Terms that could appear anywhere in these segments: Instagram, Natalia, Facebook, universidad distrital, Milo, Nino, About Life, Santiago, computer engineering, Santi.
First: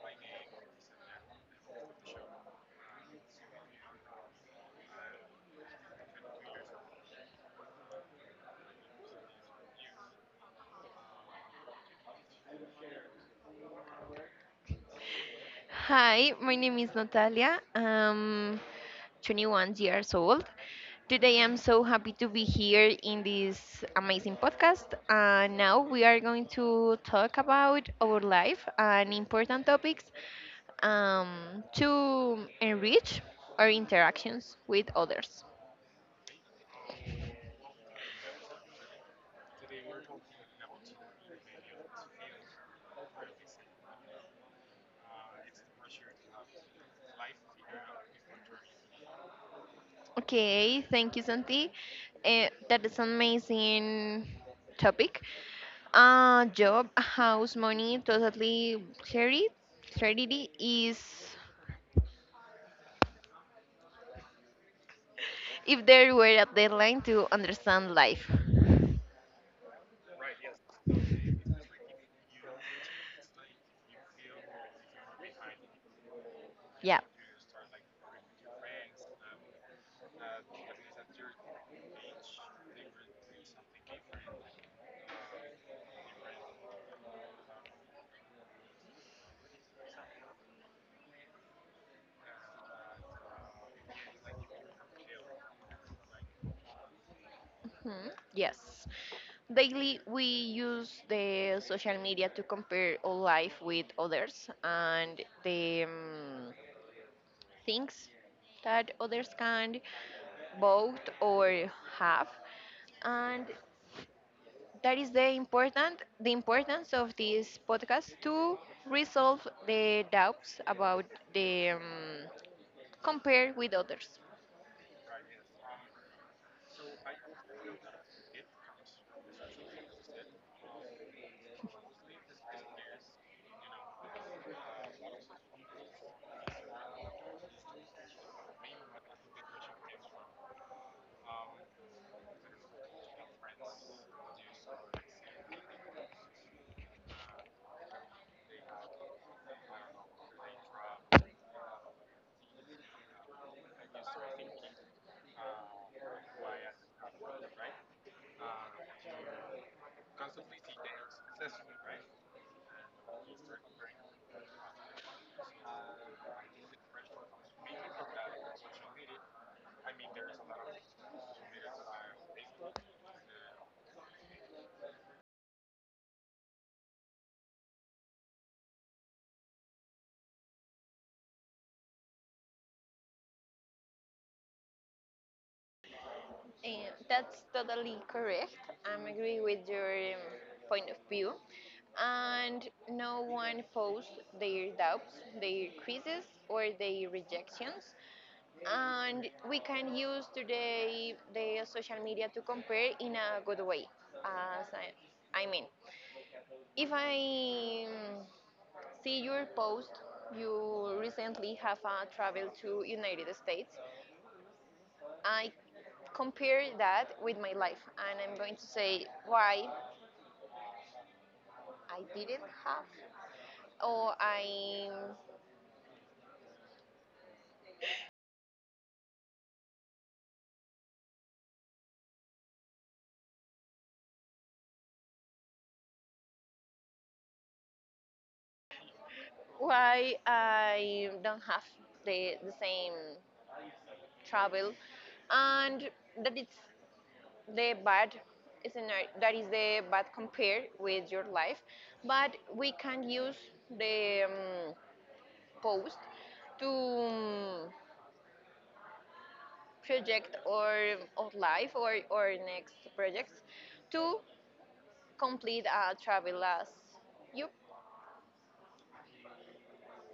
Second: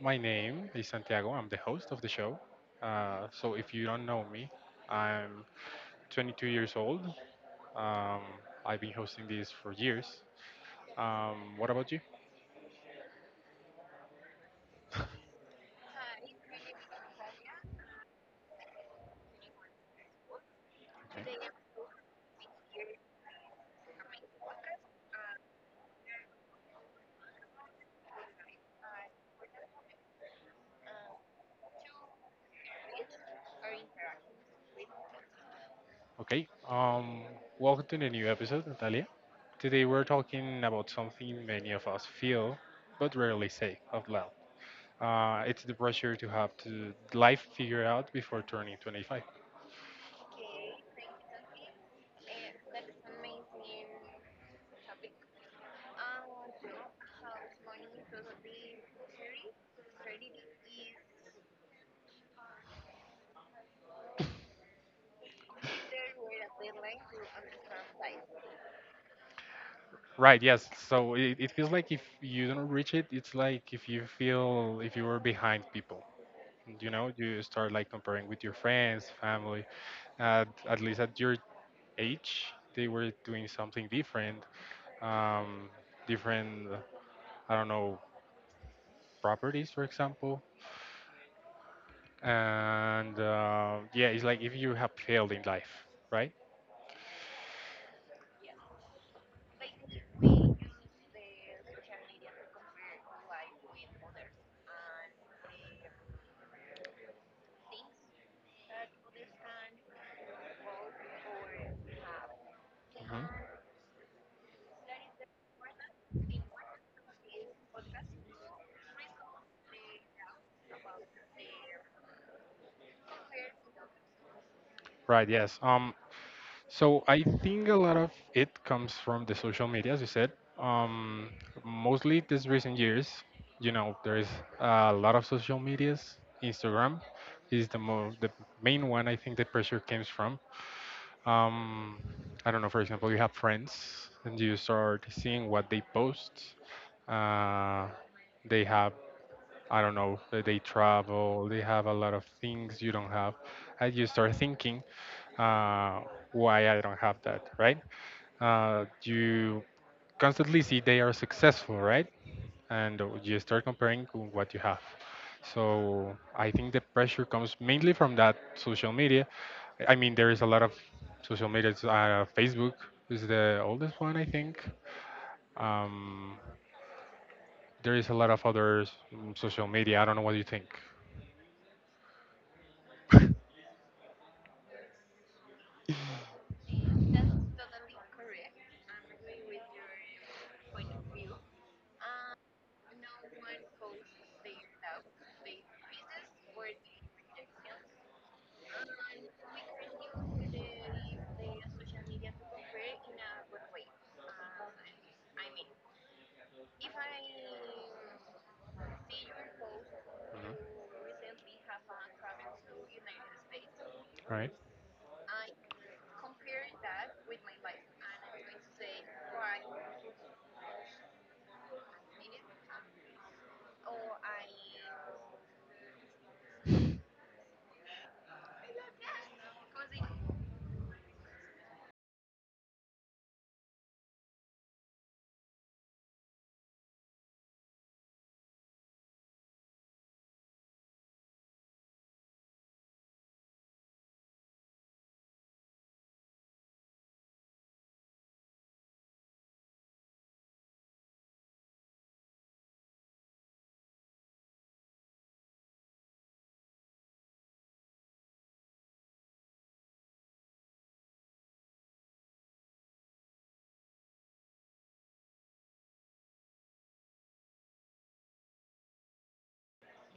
My name is Santiago. I'm the host of the show. So, if you don't know me, I'm 22 years old. Um, I've been hosting this for years. What about you? Hi, my name is Natalia. I'm 21 years old. Today I'm so happy to be here in this amazing podcast. Now we are going to talk about our life and important topics to enrich our interactions with others. Okay. Welcome to the new episode, Natalia. Today we're talking about something many of us feel but rarely say out loud. It's the pressure to have to life figured out before turning 25. Okay, thank you, Santi. That is an amazing topic. Job, house, money, totally clarity. Clarity is if there were a deadline to understand life. Right, yes. So it feels like if you don't reach it, it's like if you feel if you were behind people. You Yeah. know, you start like comparing with your friends, family. At least at your age, they were doing something different. Um, different, I don't know, properties, for example. And yeah, it's like if you have failed in life, right? Hmm, yes. Daily, we use the social media to compare our life with others, and the things that others can, both or half, Hmm. and that is the important the importance of this podcast to resolve the doubts about the compare with others. Right, yes. So I think a lot of it comes from the social media, as you said. Um, mostly these recent years, you know, there is a lot of social medias. Instagram is the main one I think the pressure comes from. Um, I don't know, for example, you have friends and you start seeing what they post. Uh, they have, I don't know, they travel, they have a lot of things you don't have. And you start thinking, uh, why I don't have that, right? You constantly see they are successful, right? And you start comparing to what you have. So I think the pressure comes mainly from that social media. I mean, there is a lot of social media. Facebook is the oldest one, I think. Um, there is a lot of other social media. I don't know what you think. Mhm. That's totally correct. I'm agree with your point of view, and no one posts their doubts, their quizzes, or their rejections. And we can use today the social media to compare in a good way. As I mean, if I see your post, you recently have a travel to United States. Right. I compare that with my life, and I'm going to say why I didn't have, or I, why I don't have the same travel. And that it's the bad scenario, that is the bad compared with your life. But we can use the post to project our life or our next projects to complete a travel as you.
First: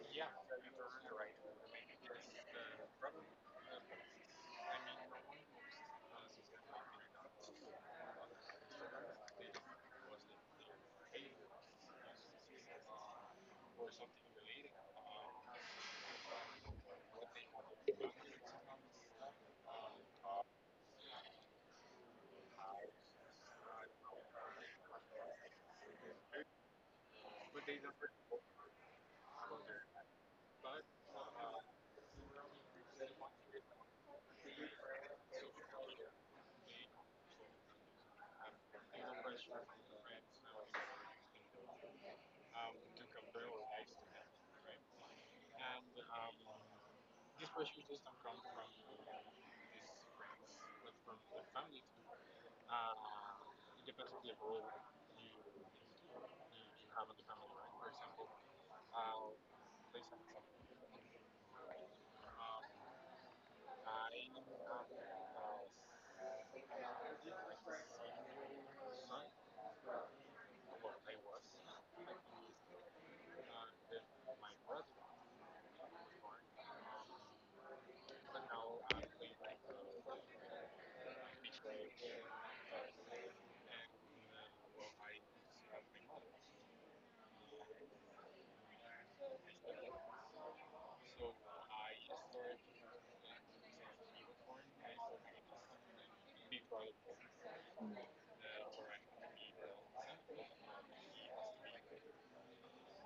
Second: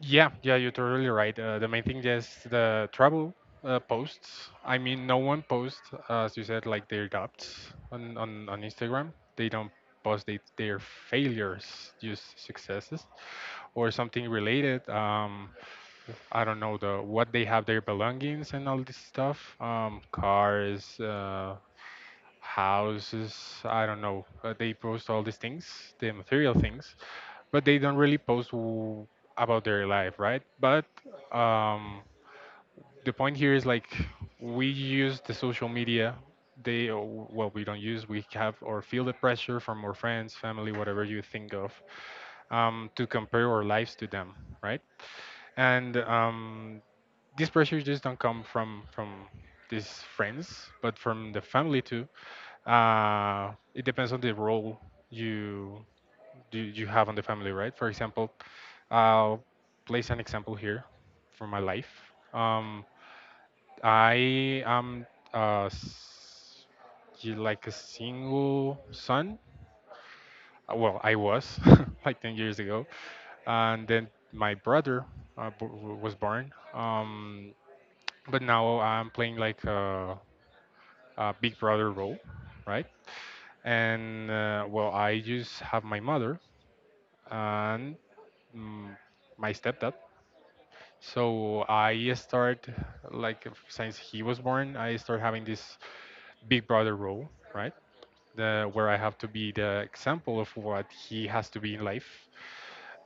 Yeah, yeah, you're totally right. The main thing is the travel posts. I mean, no one posts, as you said, like their doubts on Instagram. They don't post their failures, just successes or something related. I don't know the what they have their belongings and all this stuff. Cars, houses. I don't know. They post all these things, the material things, but they don't really post about their life, right? But um, the point here is like we use the social media. They we don't use. We have or feel the pressure from our friends, family, whatever you think of, to compare our lives to them, right? And these pressures just don't come from these friends, but from the family too. It depends on the role you you have on the family, right? For example, I'll place an example here from my life. Um, I am uh, s- you like a single son. Well, I was like 10 years ago, and then my brother was born. But now I'm playing like a big brother role, right? And well, I just have my mother and mm, my stepdad. So I start like f- since he was born, I start having this big brother role, right? The where I have to be the example of what he has to be in life,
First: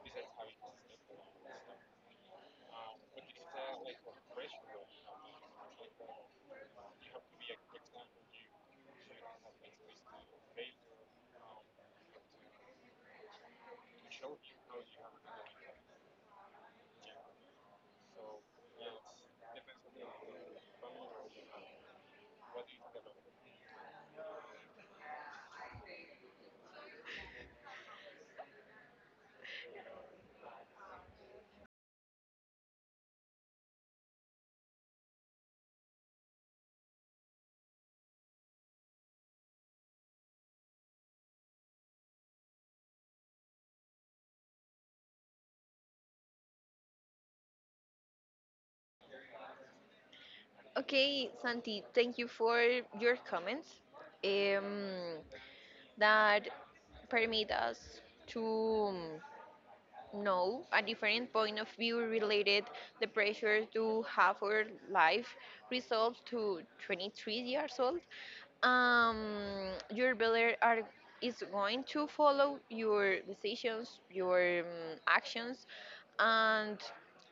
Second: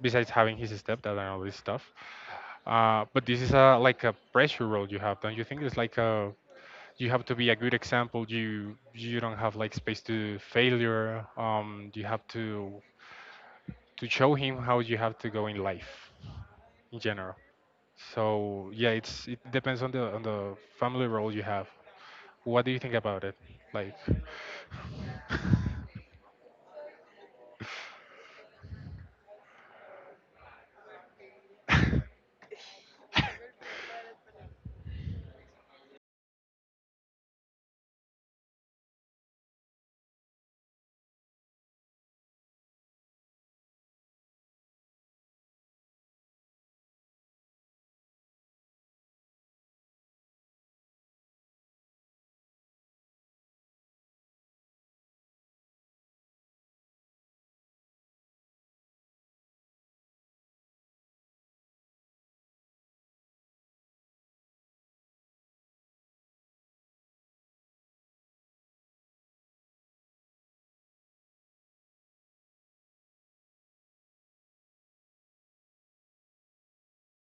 besides having his stepdad and all this stuff. But this is a like a pressure role you have, don't you think? It's like a you have to be a good example. You don't have like space to failure. You have to show him how you have to go in life in general. So yeah, it depends on the family role you have. What do you think about it? Like, Okay, Santi, thank you for your comments um, that permit us to know a different point of view related the pressure to have our life resolved to 23 years old. Your brother are is going to follow your decisions, your actions. And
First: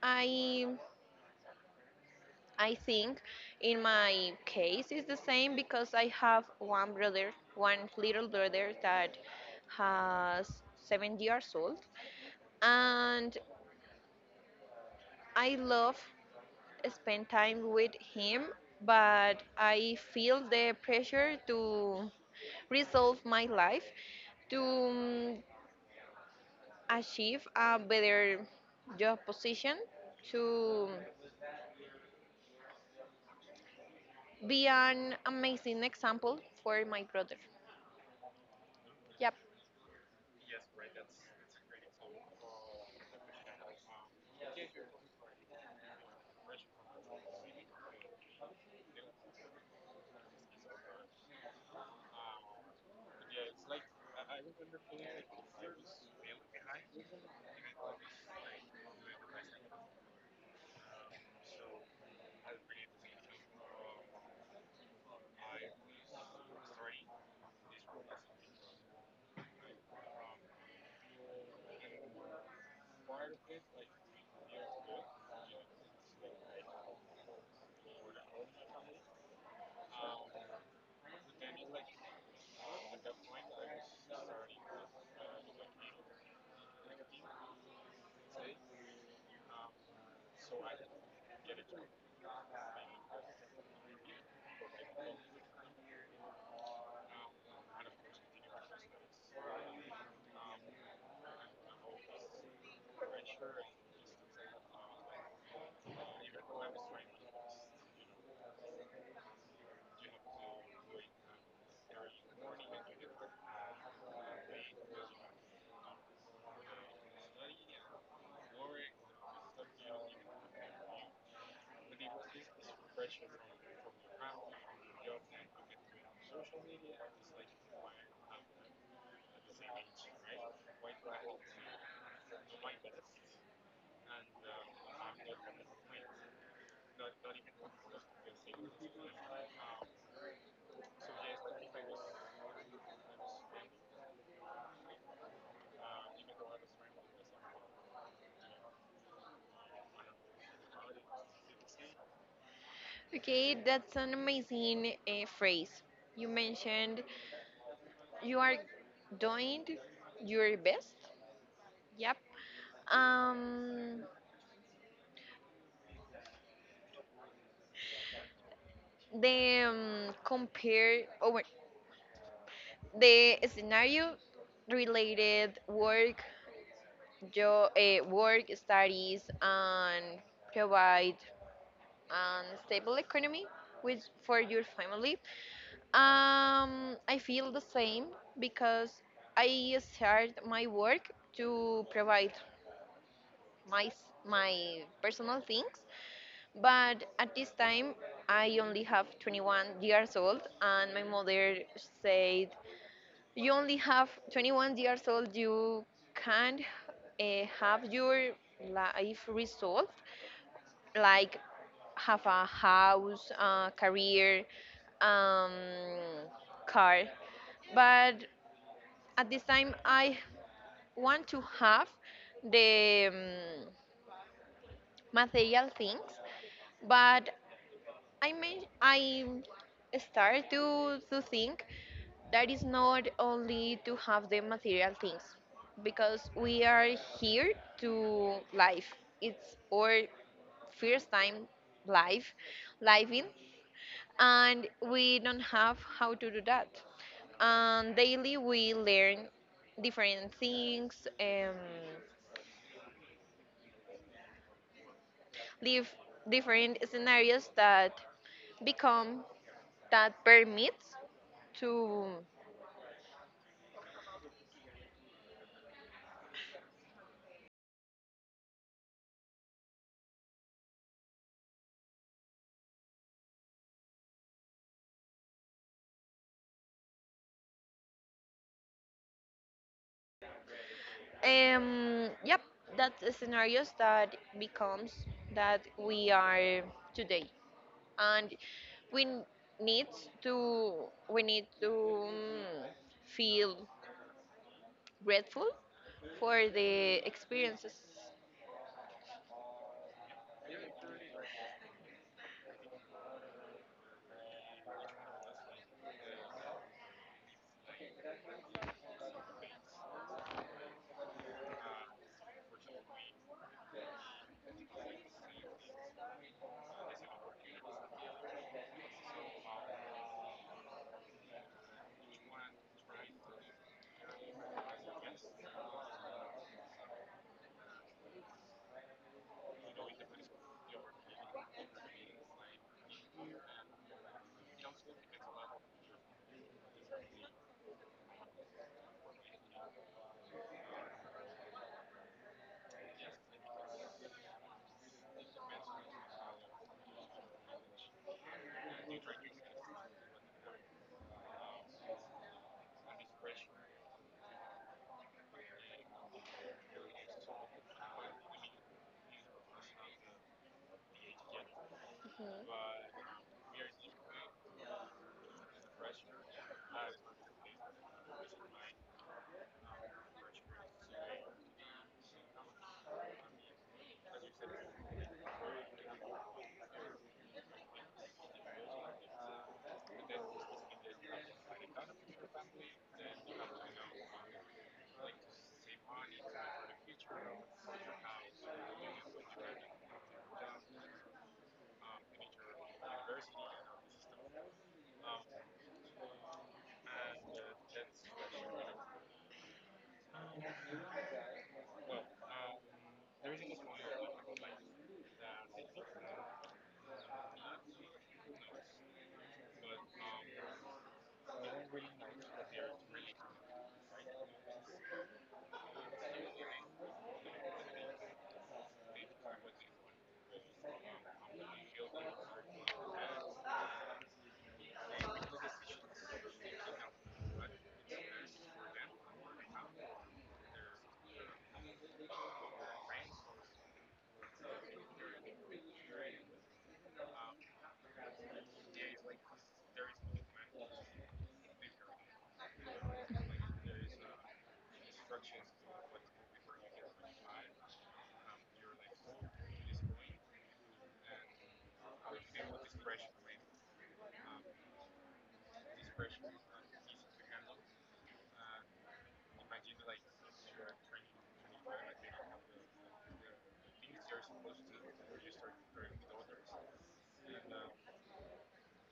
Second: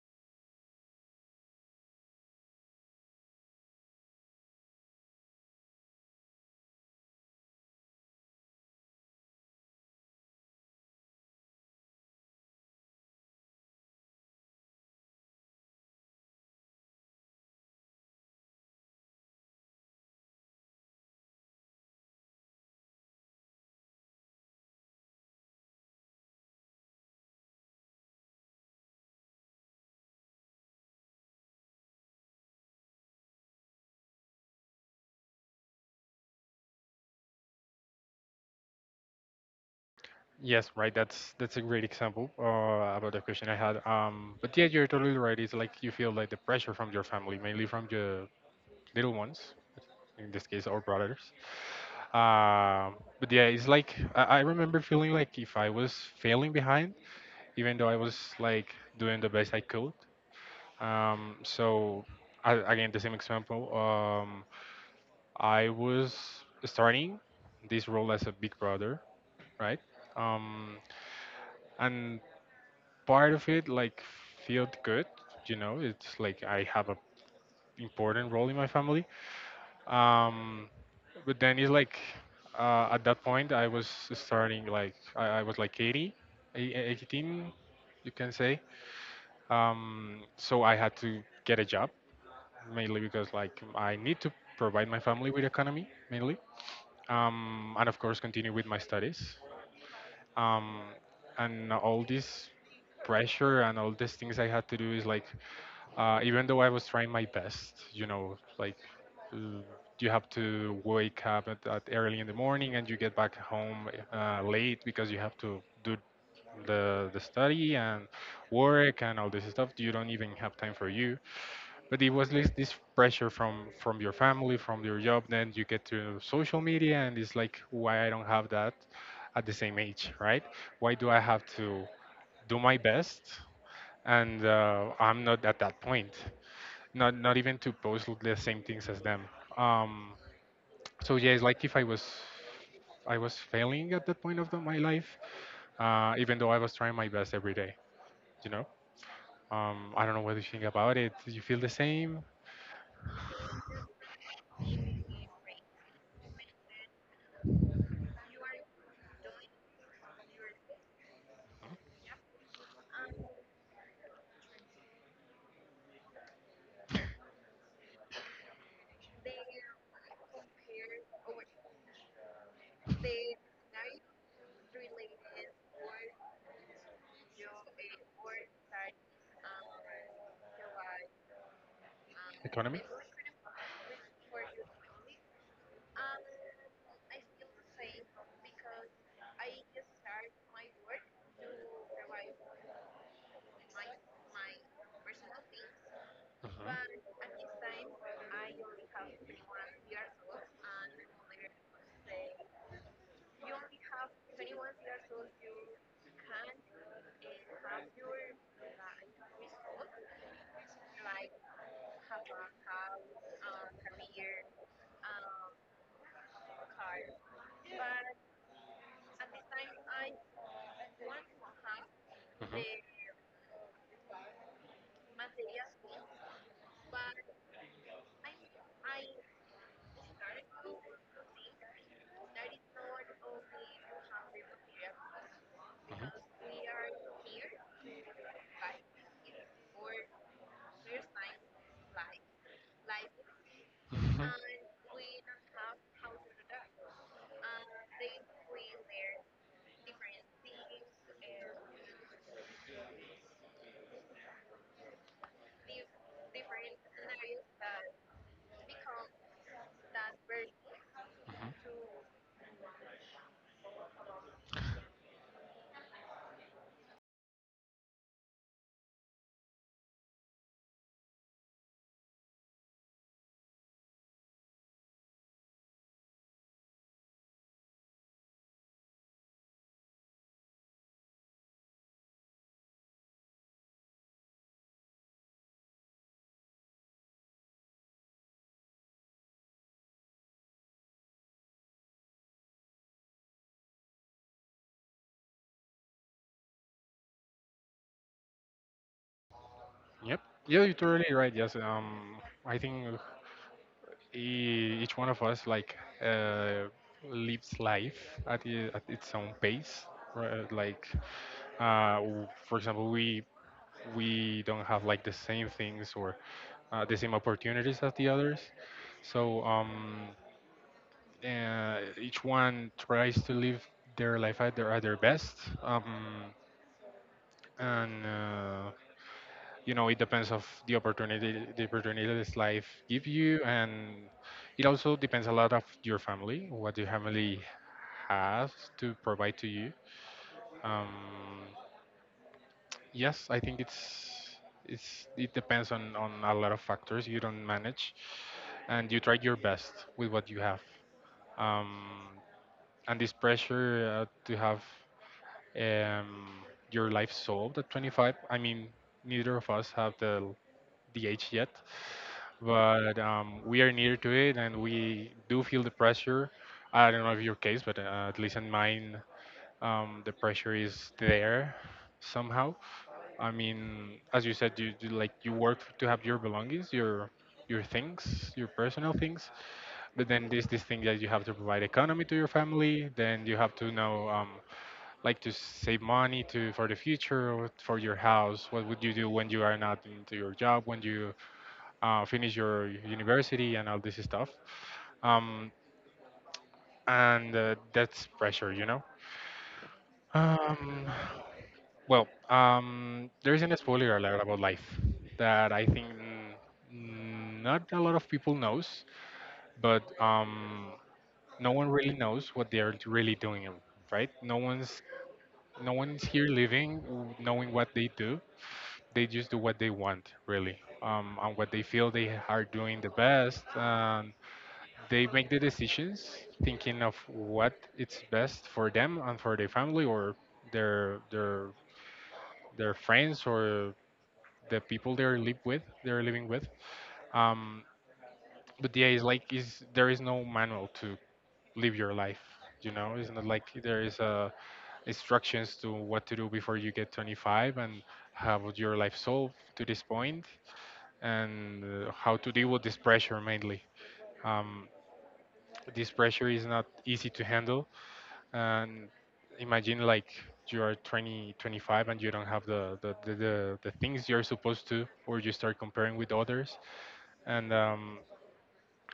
i I think in my case it's the same, because I have one brother, one little brother, that has 7 years old. And I love spend time with him, but I feel the pressure to resolve my life to achieve a better job position, to be an amazing example for my brother. Yep. yes, right. That's a great example about the question I had. But yeah, you're totally right. It's like you feel like the pressure from your family, mainly from the little ones, in this case, our brothers. But yeah, it's like I remember feeling like if I was failing behind, even though I was like doing the best I could. So I, again, the same example. I was starting this role as a big brother, right? Um, and part of it like felt good, you know. It's like I have a important role in my family. Um, but then it's like at that point I was starting like I was like 80, 18, you can say. So I had to get a job mainly because like I need to provide my family with economy mainly. And of course continue with my studies. Um, and all this pressure and all these things I had to do is like, even though I was trying my best, you know, like uh, you have to wake up at early in the morning and you get back home late because you have to do the study and work and all this stuff. You don't even have time for you. But it was like this pressure from your family, from your job. Then you get to social media, and it's like, why I don't have that at the same age, right? Why do I have to do my best, and I'm not at that point. Not even to post the same things as them. Um, so yeah, it's like if I was I was failing at that point of my life, even though I was trying my best every day. You know, I don't know what you think about it. Do you feel the same? Okay, that's an amazing phrase. You mentioned you are doing your best. Yep. Um, the compare over the scenario related work, work studies, and provide an Economy? stable economy with for your family. I feel the same because I start my work to provide my personal things, Uh-huh. but at uh this time I only have 21 years old, and my mother said you only have 21 years old, you can't have your life resolved, like have a house, a career, um, car. But at this time I want to have hmm. Mhm. the material things. But I may I start to think that is not only to have the material things, because we are here to live. It's our first time live living, and we don't have how to do that. And daily we learn different things and live different scenarios that become, that permits Mhm. to. Yep, that's the scenarios that becomes that we are today, and we n- need we need to mm, feel grateful for the experiences. Yep. Yeah, you're totally right. Yes. I think each one of us like uh, lives life at its own pace, right? Like for example, we don't have like the same things or the same opportunities as the others. So each one tries to live their life at their best, um, and you know it depends of the opportunities life give you, and it also depends a lot of your family, what your family has to provide to you. Um, Yes, I think it depends on a lot of factors you don't manage, and you tried your best with what you have. Um, and this pressure to have um, your life solved at 25. I mean, neither of us have the age yet, Mhm. but we are near to it, and we do feel the pressure. I don't know if your case, but at least in mine, the pressure is there somehow. I mean, as you said, you like you work to have your belongings, your things, your personal things. But then there's this thing that you have to provide economy to your family. Then you have to know, like, to save money to for the future or for your house. What would you do when you are not into your job, when you finish your university and all this stuff? Um, and that's pressure, you know. Um, Well, there is an spoiler alert about life that I think not a lot of people knows, but no one really knows what they are really doing, right? No one's here living knowing what they do. They just do what they want, really, and what they feel they are doing the best. They make the decisions thinking of what it's best for them and for their family or their their their friends or the people they're living with. um but yeah, it's like is there is no manual to live your life, you know. It's not like there is a instructions to what to do before you get 25 and how would your life solve to this point and how to deal with this pressure mainly. um, this pressure is not easy to handle, and imagine like you are 20 25 and you don't have the things you're supposed to, or you start comparing with others, and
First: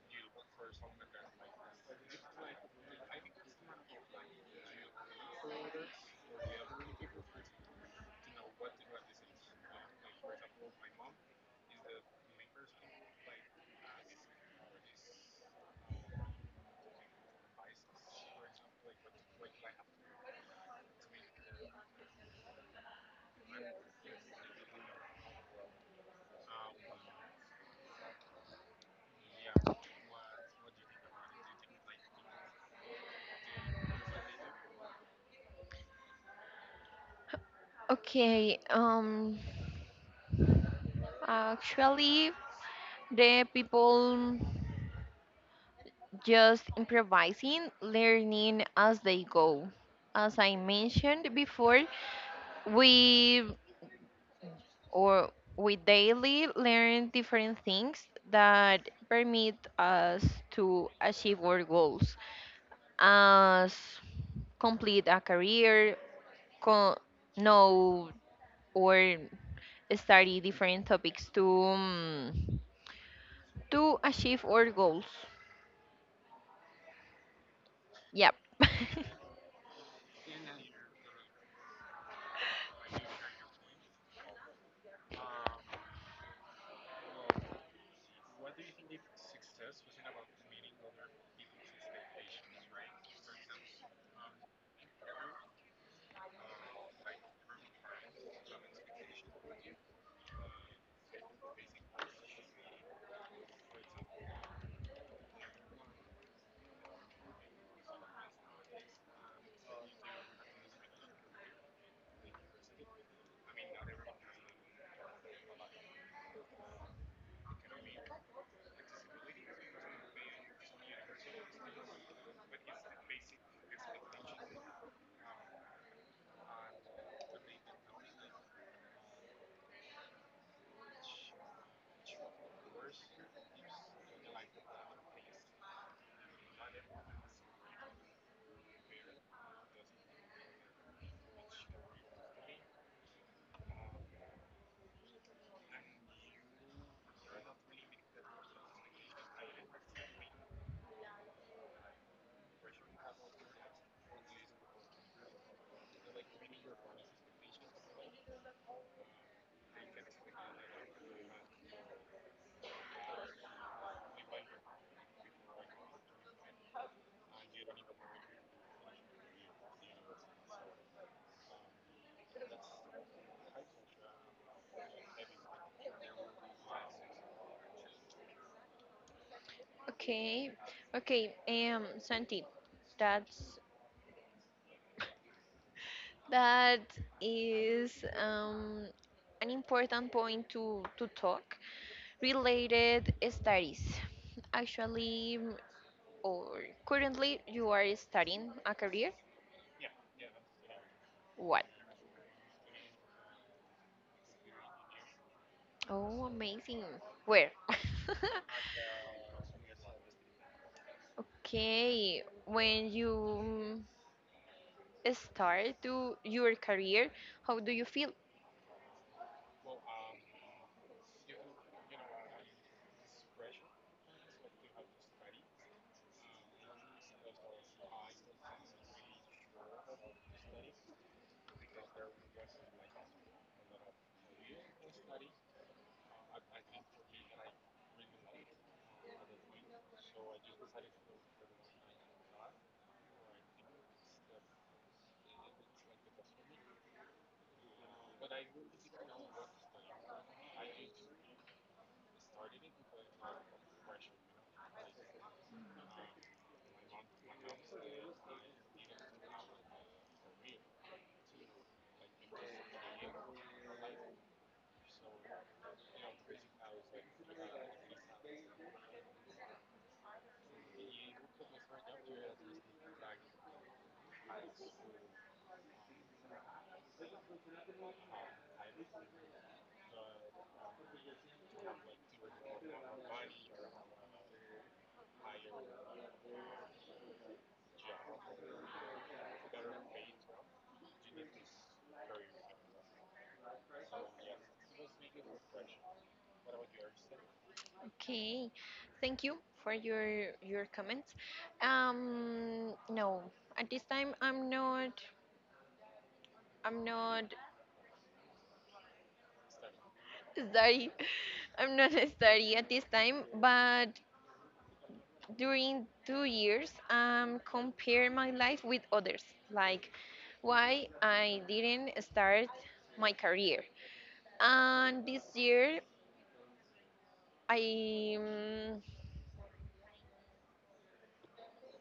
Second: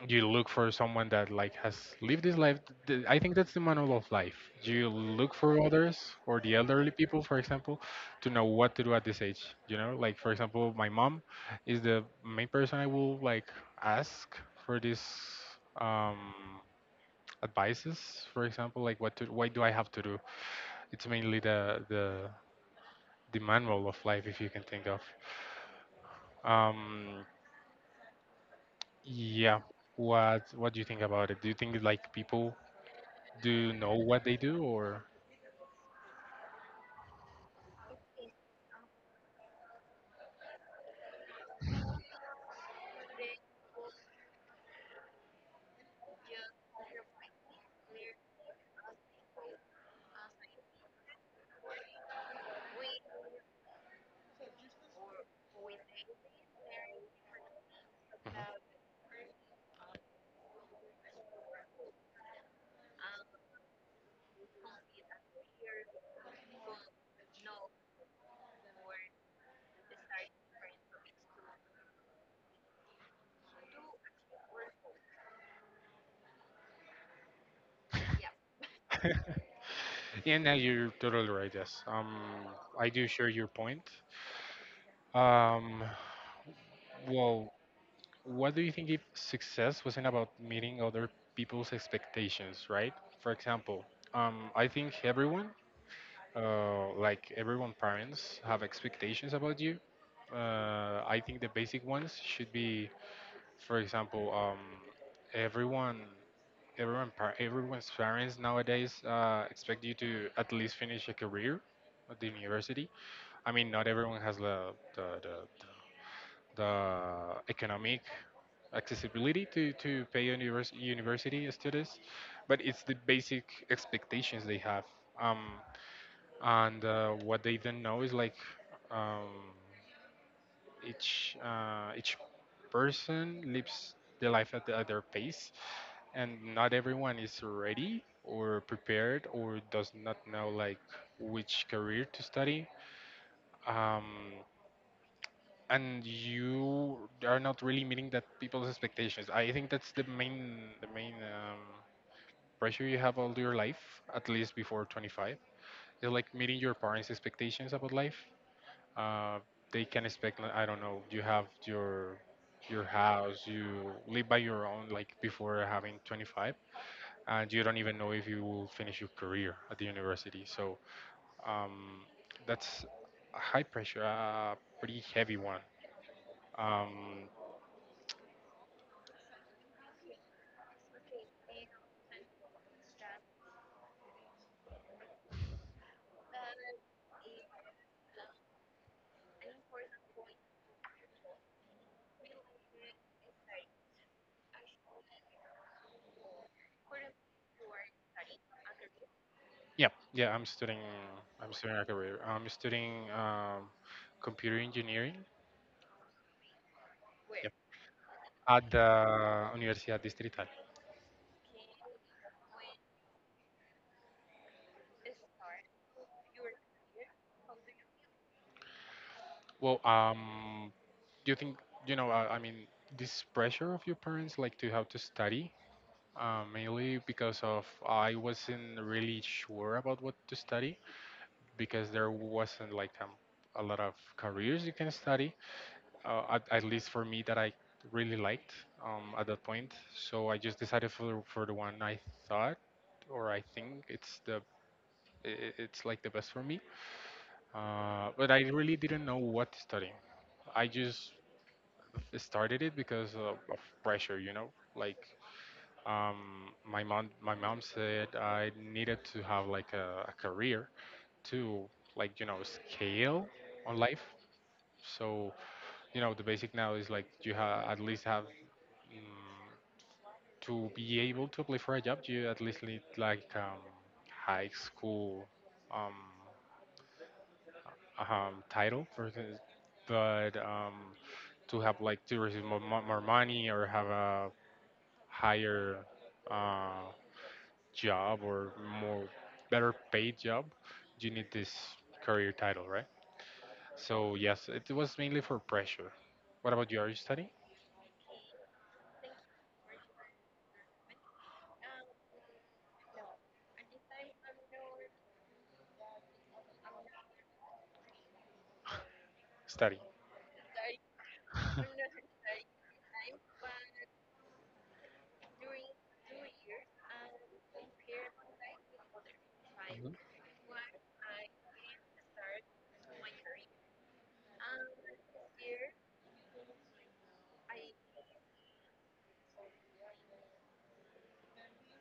you look for someone that like has lived this life. I think that's the manual of life. You look for others or the elderly people, for example, to know what to do at this age. You know, like for example my mom is the main person I will like ask for this um advices, for example, like what to what do I have to do. It's mainly the manual of life, if you can think of. um yeah. What do you think about it? Do you think like people do you know what they do or? Okay, actually, the people just improvising, learning as they go. As I mentioned before, we or we daily learn different things that permit us to achieve our goals, as complete a career, co- know or study different topics to achieve our goals. Yep. Yeah, no, you're totally right. Yes, I do share your point. Um, well, what do you think if success wasn't about meeting other people's expectations, right? For example, I think everyone, parents have expectations about you. I think the basic ones should be. For example, everyone, everyone's parents nowadays expect you to at least finish a career at the university. I mean, not everyone has the economic accessibility to pay university students, but it's the basic expectations they have. Um, and What they don't know is like um, each person lives their life at their pace, and not everyone is ready or prepared or does not know like which career to study. Um, and you are not really meeting that people's expectations. I think that's the main pressure you have all your life, at least before 25. It's like meeting your parents' expectations about life. uh, they can expect like, I don't know, you have your house, you live by your own, like, before having 25, and you don't even know if you will finish your career at the university. So um, that's a high pressure, a pretty heavy one. um, Okay, okay, Santi, that's that is um, an important point to talk. Related studies. Actually, mm, or currently, you are studying a career? yeah, I'm studying. I'm What? studying a career. I'm studying computer engineering Oh, amazing. Where? at the Universidad Distrital. Okay, when you mm, start to your career, how do you feel? Well, do you think, you know? I mean, this pressure of your parents, like, to have to study, mainly because of I wasn't really sure about what to study, because there wasn't like a lot of careers you can study, at least for me, that I really liked at that point. So I just decided for the one I thought or I think it's the it's like the best for me. But I really didn't know what to study. I just started it because of pressure, you know. Like my mom said I needed to have like a career to like scale on life. So the basic now is like you at least have, mm, to be able to apply for a job. You at least need like high school um, title for this, but to have like to receive more money or have a higher uh, job or more better paid job, you need this career title, right? So yes, it was mainly for pressure. What about you? Are you studying? Okay, thank you for your comments. No, at this time I'm not Studying. sorry. I'm not sorry at this time, but during 2 years compare my life with others, like why I didn't start my career. And I um,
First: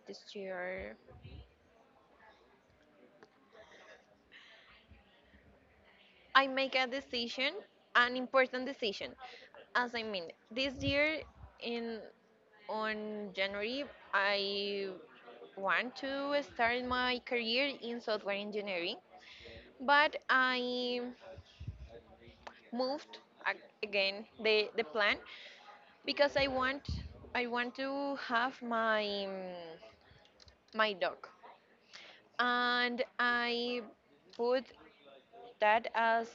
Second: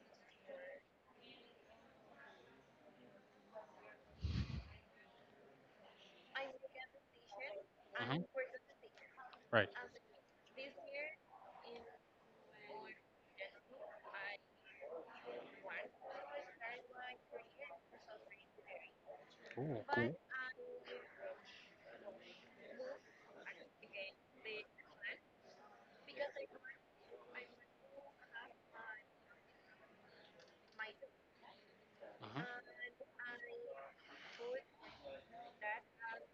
this year I make a decision, Mhm, an mhm. important decision. Right. As I mean, this year in on January, I want to start my career in software engineering. Oh, But cool. I moved again the plan because I want to have my dog, Mhm, and I put that as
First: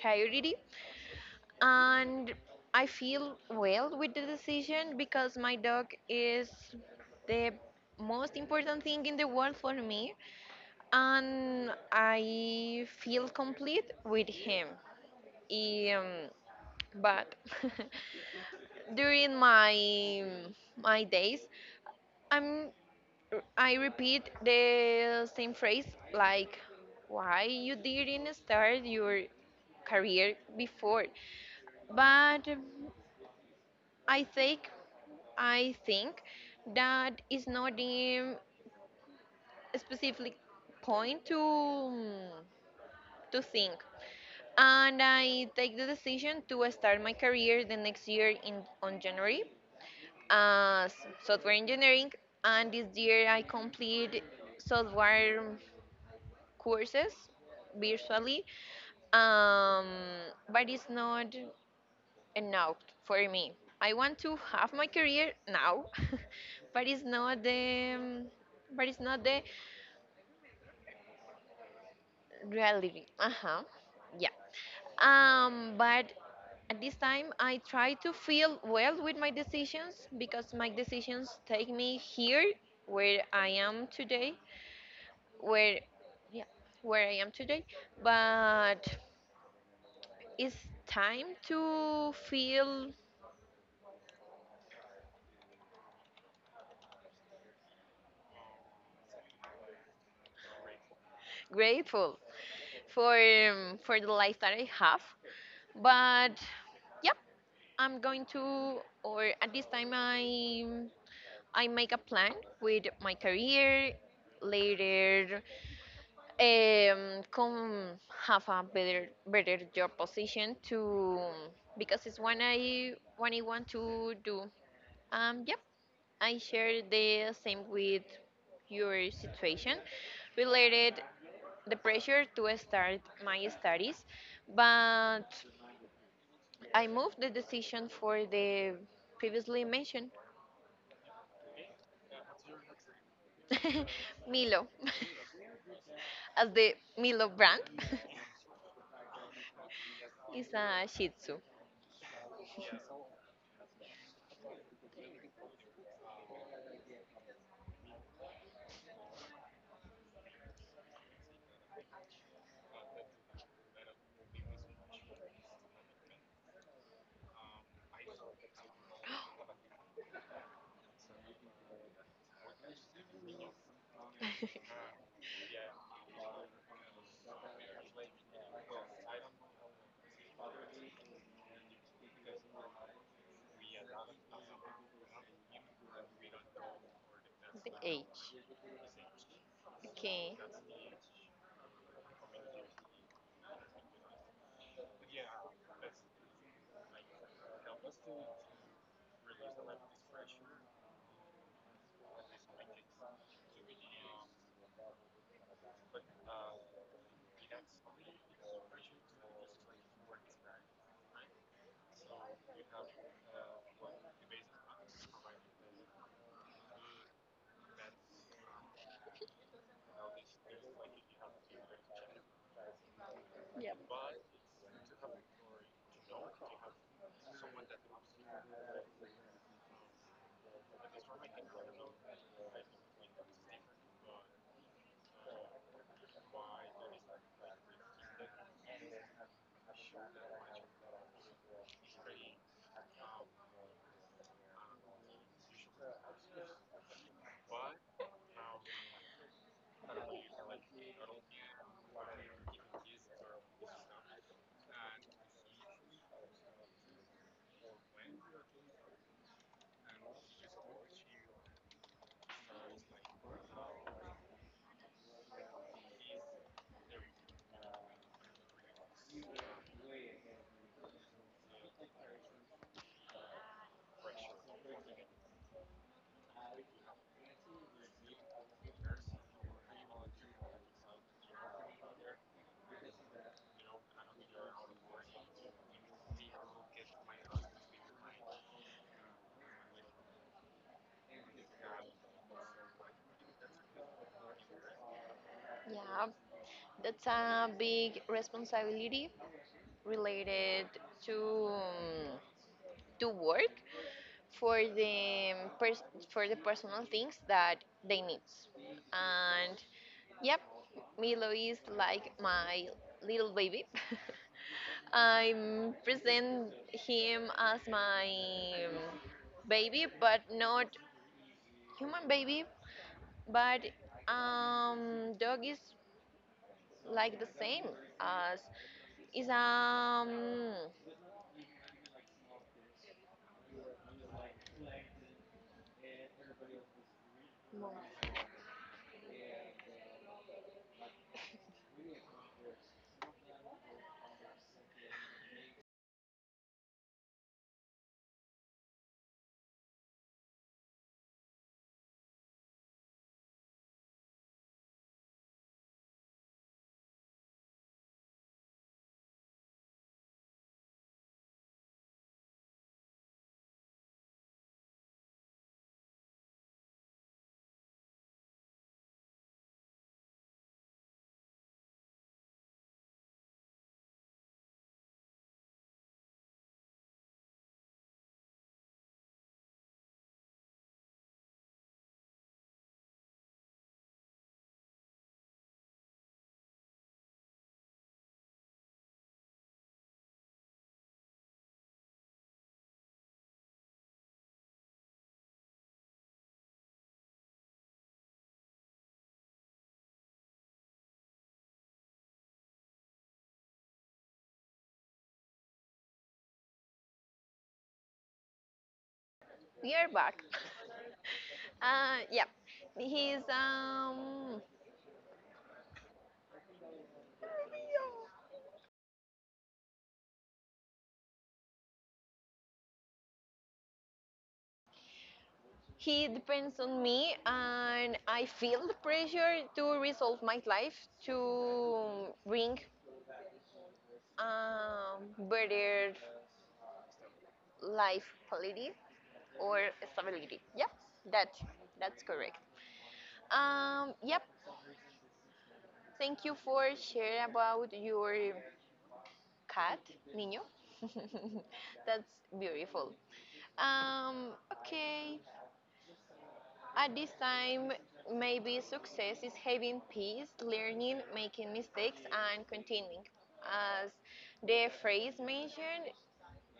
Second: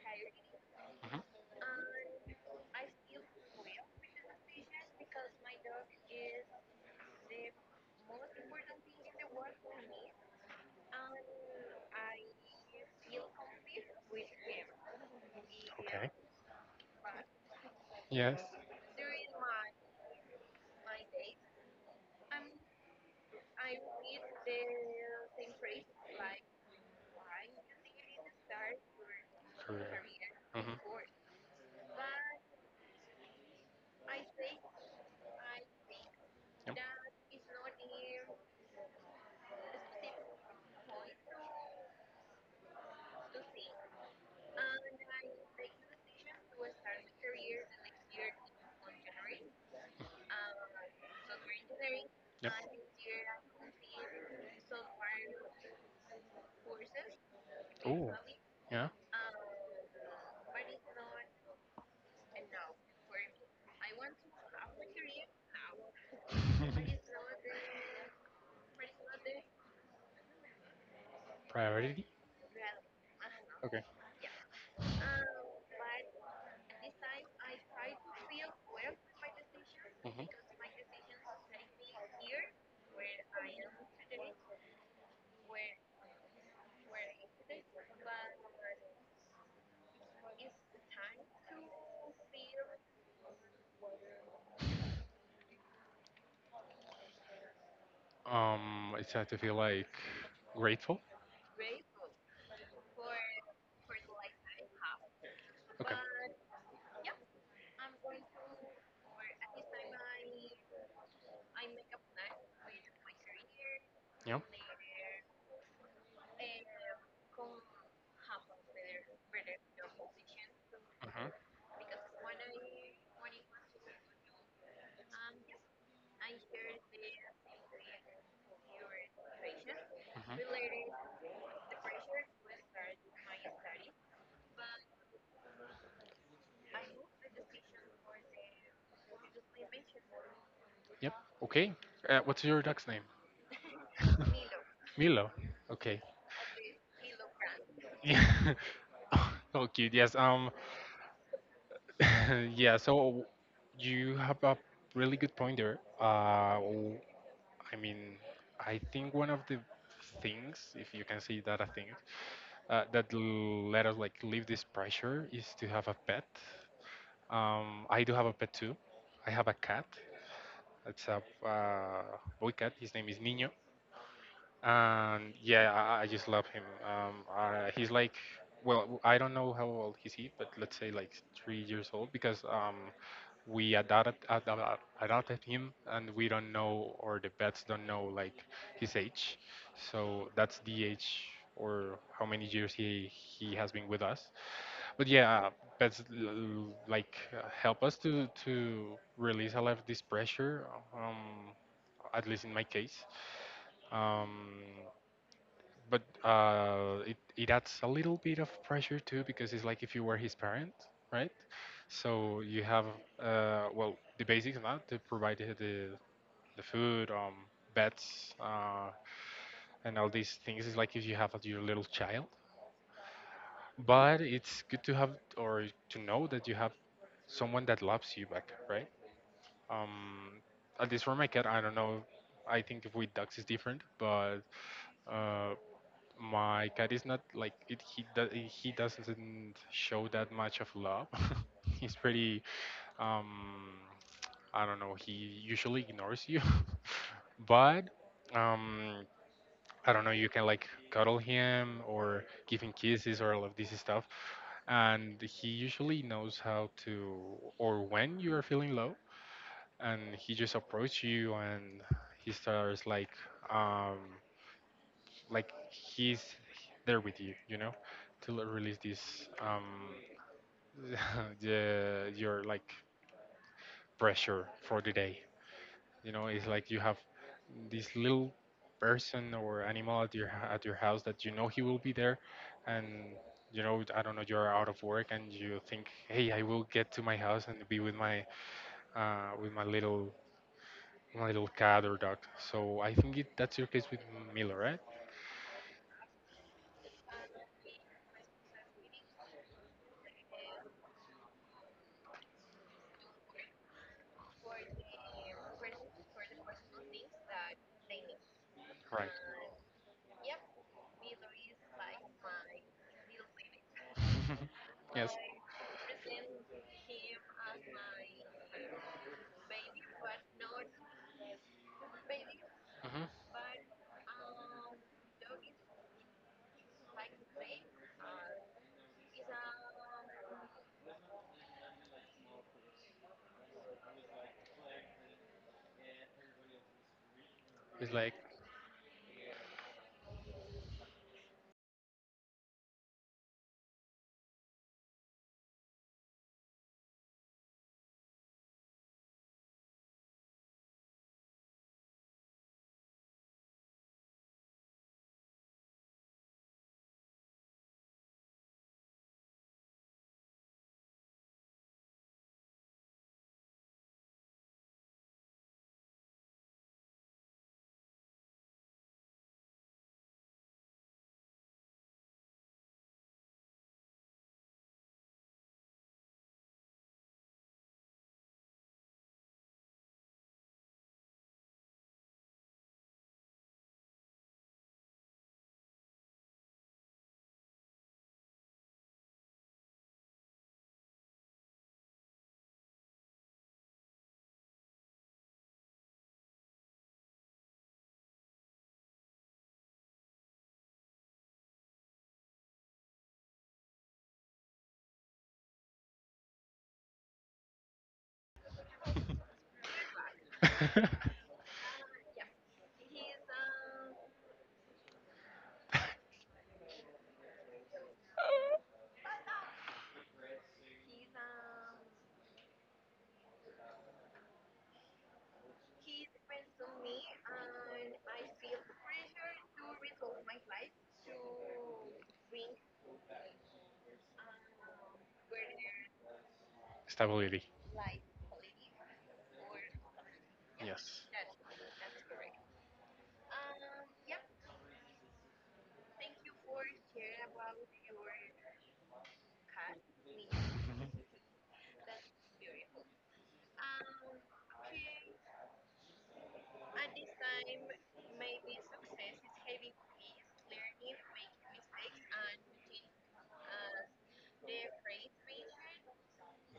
priority. mhm. And I feel well with the decision because my dog is the most important thing in the world for me, and I feel complete with him. Okay. Um, but Yes. during my days, I'm I repeat the same phrase, like, "Why you didn't start your Career. career Mhm, before?" But I think I think yep. that is not the specific point to think. And I take the decision to start my career the next year in on January as software engineering. And this year I complete software courses Oh, virtually, yeah. um, but it's not enough for me. I want to have my career now, but it's not the but it's not the Priority? real living. Uh huh. Okay. Yeah. But at this time, I try to feel well with my decisions, Hmm. because my decisions take me here where I am today. Where, yeah, where I am today. But it's time to feel I had to feel like grateful. grateful for the life that I have. Okay. But yeah, I'm going to, or at this time, I make a plan with my career Yeah. later. Come have a better job position, to Hmm. because it's when I want to do, yep, I share the same with your situation related Hmm. the pressure to start my studies. But I moved the decision for the previously mentioned. Yep. Okay. What's your dog's name? Milo. Milo. Okay. As the Milo brand. Yeah. Oh, cute. Yes. Is a Shih Tzu. Yeah, so you have a really good point there. I mean, I think one of the things, if you can say that a thing, that let us like leave this pressure is to have a pet. I do have a pet too. I have a cat. It's a boy cat. His name is Nino. And yeah, I just love him. He's like, well, I don't know how old is he, but let's say like 3 years old, because we adopted him, and we don't know, or the vets The don't know age. like his age. So Okay. that's the age or how many years he has been with us. But yeah, pets like help us to release a lot of this pressure. Um, at least in my case. Um, but it adds a little bit of pressure too, because it's like if you were his parent, right? So you have, well, the basics now to provide the food, beds, and all these things. It's like if you have like your little child. Yep. But it's good to have or to know that you have someone that loves you back, right? Um, at least for my cat, I don't know. I think with dogs it's different, but uh, my cat is not like it. He doesn't show that much of love. He's pretty. Um, I don't know. He usually ignores you, but um, I don't know. You can like cuddle him or give him kisses or all of this stuff, and he usually knows how to or when you are feeling low, and he just approaches you and he starts um, like he's there with you, you know, release this, the your like pressure for the day, you know. It's like you have this little person or animal at your house that, you know, he will be there. And you know, I don't know, you're out of work and you think, hey, I will get to my house and be with my little, my little cat or dog. So I think that's your case with Miller, right? Yeah, that's a big responsibility related to work for pers- for the personal things that they need. Right. And yep, Milo is like my little baby. Yes. I present him as my baby, but not human baby, Hmm. but dog is like the same as is. It's like We are back. Yeah, he's. He depends on me, and I feel the pressure to resolve my life, to bring better stability. life quality or stability. Yeah, Yes. that that's correct. Yep. Thank you for sharing about your cat, Nino. Hmm. That's beautiful. Um, okay. At this time, maybe success is having peace, learning, making mistakes, and continuing. As the phrase mentioned,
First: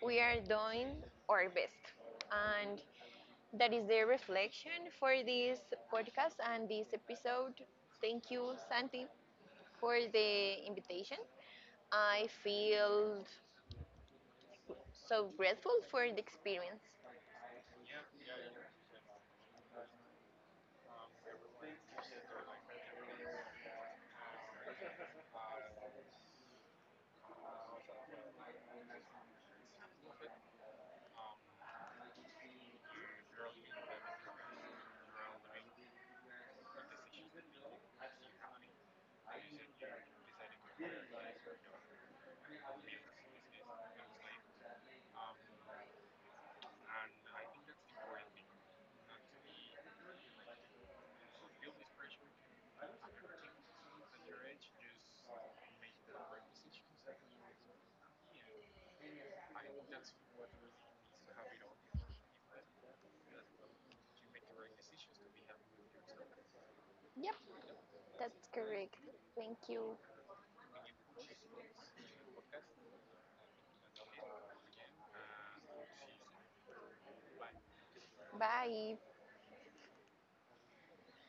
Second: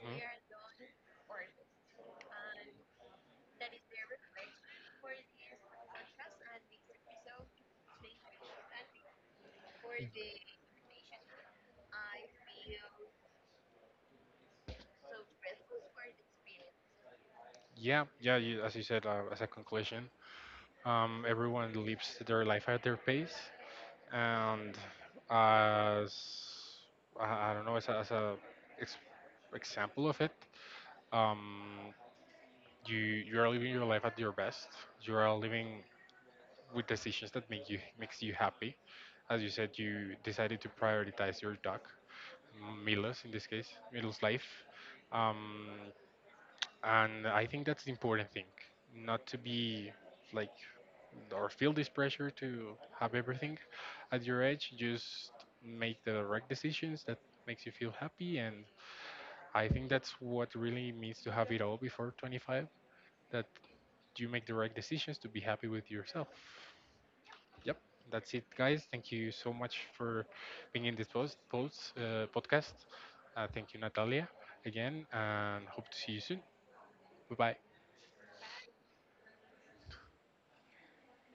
we are doing our best. And that is the reflection for this podcast and this episode. Thank you, Santi, for the invitation. I feel so grateful for the experience. Yeah, yeah. You, as you said, as a conclusion, everyone lives their life at their pace, and as I don't know, as as a ex- example of it, um, you are living your life at your best. You are living with decisions that makes you happy. As you said, you decided to prioritize your dog, Milos in this case, Milos' life, um, and I think that's the important thing. Not to be like or feel this pressure to have everything at your edge. Just make the right decisions that makes you feel happy, and I think that's what really means to have it all before 25. That you make the right decisions to be happy with yourself. Yep, Yep, that's it, that's guys. correct. Thank you so Thank much you. for being in this post podcast. Thank you, Natalia, again, and hope to see you soon. Bye bye. Bye.